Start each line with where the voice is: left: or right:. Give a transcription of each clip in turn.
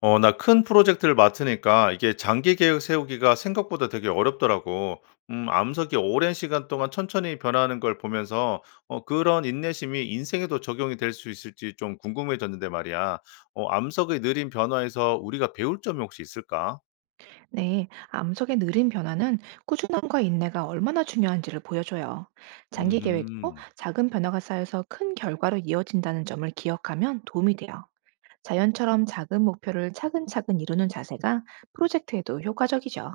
left: 나 큰 프로젝트를 맡으니까 이게 장기 계획 세우기가 생각보다 되게 어렵더라고. 암석이 오랜 시간 동안 천천히 변하는 걸 보면서 그런 인내심이 인생에도 적용이 될 수 있을지 좀 궁금해졌는데 말이야. 암석의 느린 변화에서 우리가 배울 점이 혹시 있을까?
right: 네, 암석의 느린 변화는 꾸준함과 인내가 얼마나 중요한지를 보여줘요. 장기 계획도
left: 음.
right: 작은 변화가 쌓여서 큰 결과로 이어진다는 점을 기억하면 도움이 돼요. 자연처럼 작은 목표를 차근차근 이루는 자세가 프로젝트에도 효과적이죠.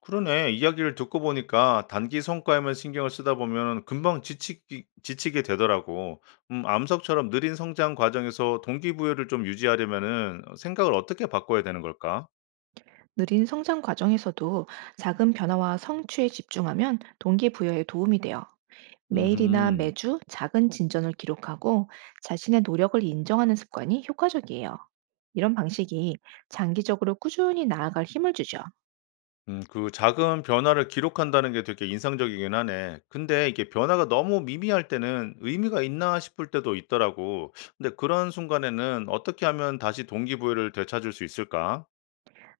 left: 그러네. 이야기를 듣고 보니까 단기 성과에만 신경을 쓰다 보면 금방 지치게 되더라고. 암석처럼 느린 성장 과정에서 동기부여를 좀 유지하려면은 생각을 어떻게 바꿔야 되는 걸까?
right: 느린 성장 과정에서도 작은 변화와 성취에 집중하면 동기부여에 도움이 돼요. 매일이나
left: 음,
right: 매주 작은 진전을 기록하고 자신의 노력을 인정하는 습관이 효과적이에요. 이런 방식이 장기적으로 꾸준히 나아갈 힘을 주죠.
left: 그 작은 변화를 기록한다는 게 되게 인상적이긴 하네. 근데 이게 변화가 너무 미미할 때는 의미가 있나 싶을 때도 있더라고. 근데 그런 순간에는 어떻게 하면 다시 동기부여를 되찾을 수 있을까?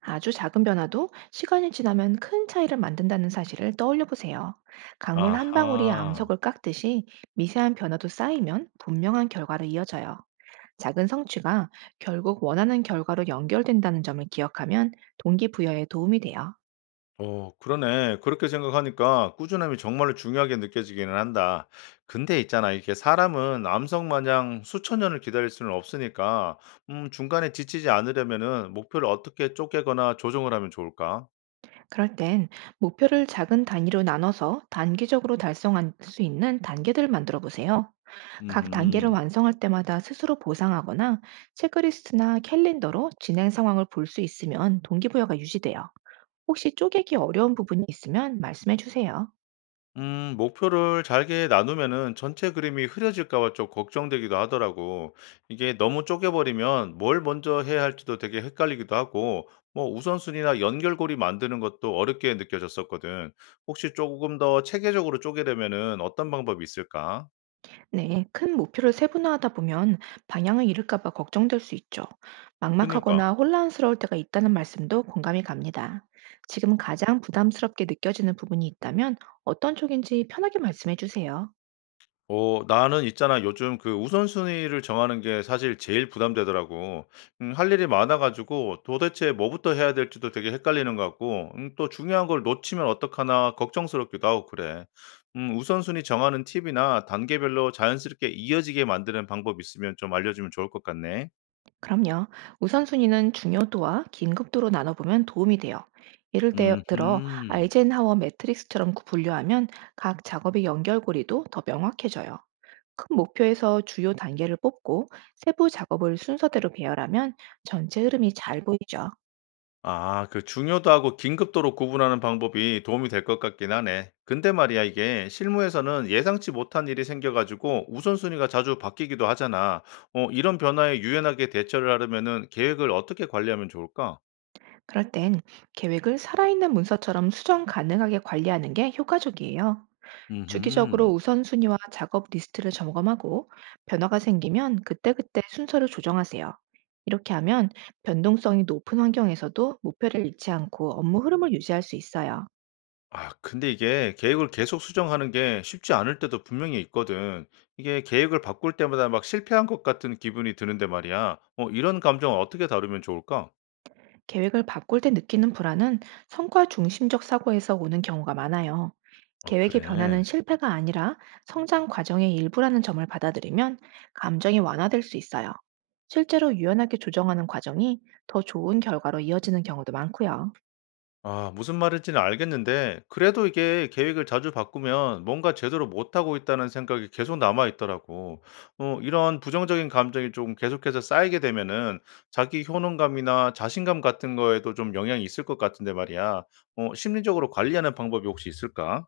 right: 아주 작은 변화도 시간이 지나면 큰 차이를 만든다는 사실을 떠올려 보세요. 강물 한 방울이
left: 아하.
right: 암석을 깎듯이 미세한 변화도 쌓이면 분명한 결과로 이어져요. 작은 성취가 결국 원하는 결과로 연결된다는 점을 기억하면 동기부여에 도움이 돼요.
left: 그러네. 그렇게 생각하니까 꾸준함이 정말로 중요하게 느껴지기는 한다. 근데 있잖아, 이게 사람은 암석 마냥 수천 년을 기다릴 수는 없으니까, 중간에 지치지 않으려면은 목표를 어떻게 쪼개거나 조정을 하면 좋을까?
right: 그럴 땐 목표를 작은 단위로 나눠서 단기적으로 달성할 수 있는 단계들을 만들어 보세요. 각 단계를
left: 음
right: 완성할 때마다 스스로 보상하거나 체크리스트나 캘린더로 진행 상황을 볼 수 있으면 동기부여가 유지돼요. 혹시 쪼개기 어려운 부분이 있으면 말씀해 주세요.
left: 목표를 잘게 나누면은 전체 그림이 흐려질까 봐 좀 걱정되기도 하더라고. 이게 너무 쪼개버리면 뭘 먼저 해야 할지도 되게 헷갈리기도 하고, 뭐 우선순위나 연결고리 만드는 것도 어렵게 느껴졌었거든. 혹시 조금 더 체계적으로 쪼개려면은 어떤 방법이 있을까?
right: 네, 큰 목표를 세분화하다 보면 방향을 잃을까 봐 걱정될 수 있죠.
left: 그니까.
right: 막막하거나 혼란스러울 때가 있다는 말씀도 공감이 갑니다. 지금 가장 부담스럽게 느껴지는 부분이 있다면 어떤 쪽인지 편하게 말씀해 주세요.
left: 나는 있잖아 요즘 그 우선순위를 정하는 게 사실 제일 부담되더라고. 할 일이 많아 가지고 도대체 뭐부터 해야 될지도 되게 헷갈리는 것 같고 또 중요한 걸 놓치면 어떡하나 걱정스럽기도 하고 그래. 우선순위 정하는 팁이나 단계별로 자연스럽게 이어지게 만드는 방법 있으면 좀 알려주면 좋을 것 같네.
right: 그럼요. 우선순위는 중요도와 긴급도로 나눠보면 도움이 돼요. 들어
left: 음흠.
right: 아이젠하워 매트릭스처럼 분류하면 각 작업의 연결고리도 더 명확해져요. 큰 목표에서 주요 단계를 뽑고 세부 작업을 순서대로 배열하면 전체 흐름이 잘 보이죠.
left: 아, 그 중요도하고 긴급도로 구분하는 방법이 도움이 될 것 같긴 하네. 근데 말이야, 이게 실무에서는 예상치 못한 일이 생겨가지고 우선순위가 자주 바뀌기도 하잖아. 이런 변화에 유연하게 대처를 하려면은 계획을 어떻게 관리하면 좋을까?
right: 그럴 땐 계획을 살아있는 문서처럼 수정 가능하게 관리하는 게 효과적이에요. 주기적으로
left: 음,
right: 우선순위와 작업 리스트를 점검하고 변화가 생기면 그때그때 순서를 조정하세요. 이렇게 하면 변동성이 높은 환경에서도 목표를 잃지 않고 업무 흐름을 유지할 수 있어요.
left: 아, 근데 이게 계획을 계속 수정하는 게 쉽지 않을 때도 분명히 있거든. 이게 계획을 바꿀 때마다 막 실패한 것 같은 기분이 드는데 말이야. 이런 감정을 어떻게 다루면 좋을까?
right: 계획을 바꿀 때 느끼는 불안은 성과 중심적 사고에서 오는 경우가 많아요.
left: 어,
right: 계획의 변화는
left: 그래.
right: 실패가 아니라 성장 과정의 일부라는 점을 받아들이면 감정이 완화될 수 있어요. 실제로 유연하게 조정하는 과정이 더 좋은 결과로 이어지는 경우도 많고요.
left: 아 무슨 말인지는 알겠는데 그래도 이게 계획을 자주 바꾸면 뭔가 제대로 못하고 있다는 생각이 계속 남아 있더라고. 이런 부정적인 감정이 좀 계속해서 쌓이게 되면은 자기 효능감이나 자신감 같은 거에도 좀 영향이 있을 것 같은데 말이야. 심리적으로 관리하는 방법이 혹시 있을까?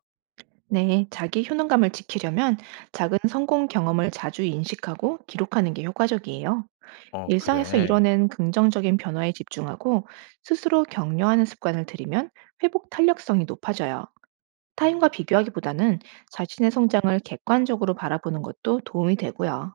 right: 네, 자기 효능감을 지키려면 작은 성공 경험을 자주 인식하고 기록하는 게 효과적이에요.
left: 어
right: 일상에서
left: 그래.
right: 이뤄낸 긍정적인 변화에 집중하고 스스로 격려하는 습관을 들이면 회복 탄력성이 높아져요. 타인과 비교하기보다는 자신의 성장을 객관적으로 바라보는 것도 도움이 되고요.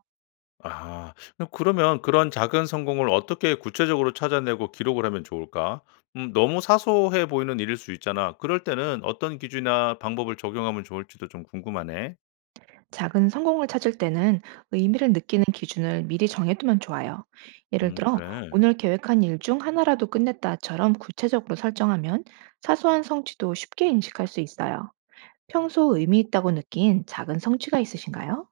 left: 아. 그럼 그러면 그런 작은 성공을 어떻게 구체적으로 찾아내고 기록을 하면 좋을까? 너무 사소해 보이는 일일 수 있잖아. 그럴 때는 어떤 기준이나 방법을 적용하면 좋을지도 좀 궁금하네.
right: 작은 성공을 찾을 때는 의미를 느끼는 기준을 미리 정해두면 좋아요. 예를 들어,
left: 그래.
right: 오늘 계획한 일 중 하나라도 끝냈다처럼 구체적으로 설정하면 사소한 성취도 쉽게 인식할 수 있어요. 평소 의미 있다고 느낀 작은 성취가 있으신가요?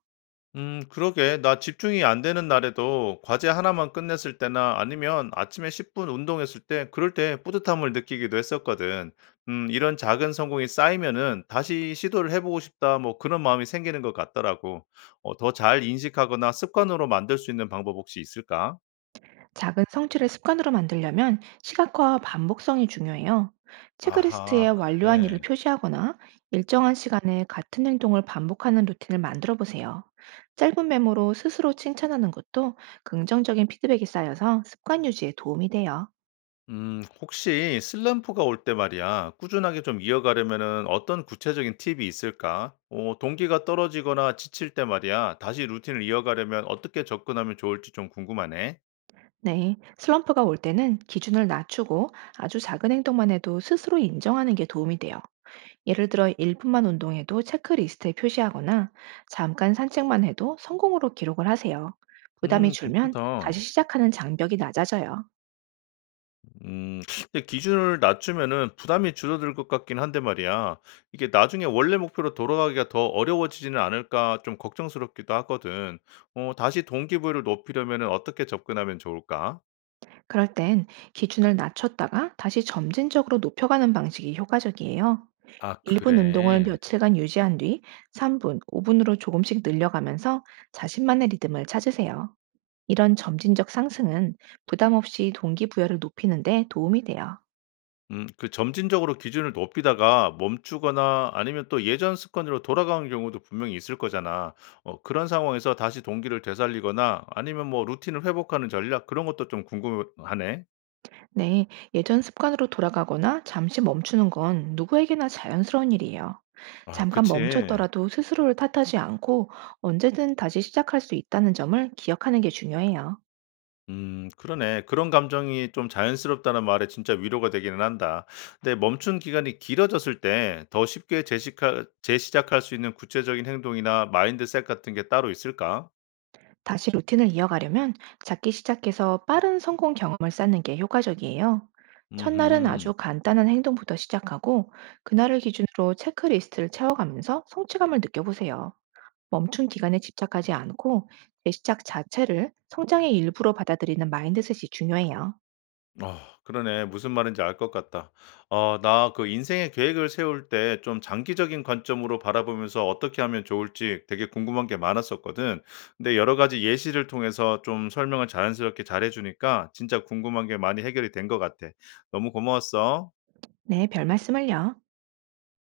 left: 그러게. 나 집중이 안 되는 날에도 과제 하나만 끝냈을 때나 아니면 아침에 10분 운동했을 때 그럴 때 뿌듯함을 느끼기도 했었거든. 이런 작은 성공이 쌓이면은 다시 시도를 해보고 싶다. 뭐 그런 마음이 생기는 것 같더라고. 더잘 인식하거나 습관으로 만들 수 있는 방법 혹시 있을까?
right: 작은 성취를 습관으로 만들려면 시각화와 반복성이 중요해요. 체크리스트에
left: 아하,
right: 완료한 일을
left: 그래.
right: 표시하거나 일정한 시간에 같은 행동을 반복하는 루틴을 만들어 보세요. 짧은 메모로 스스로 칭찬하는 것도 긍정적인 피드백이 쌓여서 습관 유지에 도움이 돼요.
left: 혹시 슬럼프가 올 때 말이야, 꾸준하게 좀 이어가려면은 어떤 구체적인 팁이 있을까? 동기가 떨어지거나 지칠 때 말이야, 다시 루틴을 이어가려면 어떻게 접근하면 좋을지 좀 궁금하네.
right: 네, 슬럼프가 올 때는 기준을 낮추고 아주 작은 행동만 해도 스스로 인정하는 게 도움이 돼요. 예를 들어 1분만 운동해도 체크리스트에 표시하거나 잠깐 산책만 해도 성공으로 기록을 하세요. 부담이 줄면 다시
left: 괜찮다.
right: 시작하는 장벽이 낮아져요.
left: 음, 근데 기준을 낮추면은 부담이 줄어들 것 같긴 한데 말이야. 이게 나중에 원래 목표로 돌아가기가 더 어려워지지는 않을까 좀 걱정스럽기도 하거든. 다시 동기부여를 높이려면은 어떻게 접근하면 좋을까?
right: 그럴 땐 기준을 낮췄다가 다시 점진적으로 높여가는 방식이 효과적이에요.
left: 아,
right: 1분 운동을
left: 그래.
right: 며칠간 유지한 뒤 3분, 5분으로 조금씩 늘려가면서 자신만의 리듬을 찾으세요. 이런 점진적 상승은 부담 없이 동기부여를 높이는 데 도움이 돼요.
left: 그 점진적으로 기준을 높이다가 멈추거나 아니면 또 예전 습관으로 돌아가는 경우도 분명히 있을 거잖아. 그런 상황에서 다시 동기를 되살리거나 아니면 뭐 루틴을 회복하는 전략 그런 것도 좀 궁금하네.
right: 네, 예전 습관으로 돌아가거나 잠시 멈추는 건 누구에게나 자연스러운 일이에요.
left: 아
right: 잠깐
left: 그치.
right: 멈췄더라도 스스로를 탓하지 않고 언제든 다시 시작할 수 있다는 점을 기억하는 게 중요해요.
left: 그러네. 그런 감정이 좀 자연스럽다는 말에 진짜 위로가 되기는 한다. 근데 멈춘 기간이 길어졌을 때 더 쉽게 재시카 재시작할 수 있는 구체적인 행동이나 마인드셋 같은 게 따로 있을까?
right: 다시 루틴을 이어가려면 작기 시작해서 빠른 성공 경험을 쌓는 게 효과적이에요. 첫날은
left: 음흠.
right: 아주 간단한 행동부터 시작하고 그날을 기준으로 체크리스트를 채워가면서 성취감을 느껴보세요. 멈춘 기간에 집착하지 않고 제 시작 자체를 성장의 일부로 받아들이는 마인드셋이 중요해요.
left: 그러네. 무슨 말인지 알 것 같다. 나 그 인생의 계획을 세울 때 좀 장기적인 관점으로 바라보면서 어떻게 하면 좋을지 되게 궁금한 게 많았었거든. 근데 여러 가지 예시를 통해서 좀 설명을 자연스럽게 잘해 주니까 진짜 궁금한 게 많이 해결이 된 것 같아. 너무 고마웠어.
right: 네, 별 말씀을요.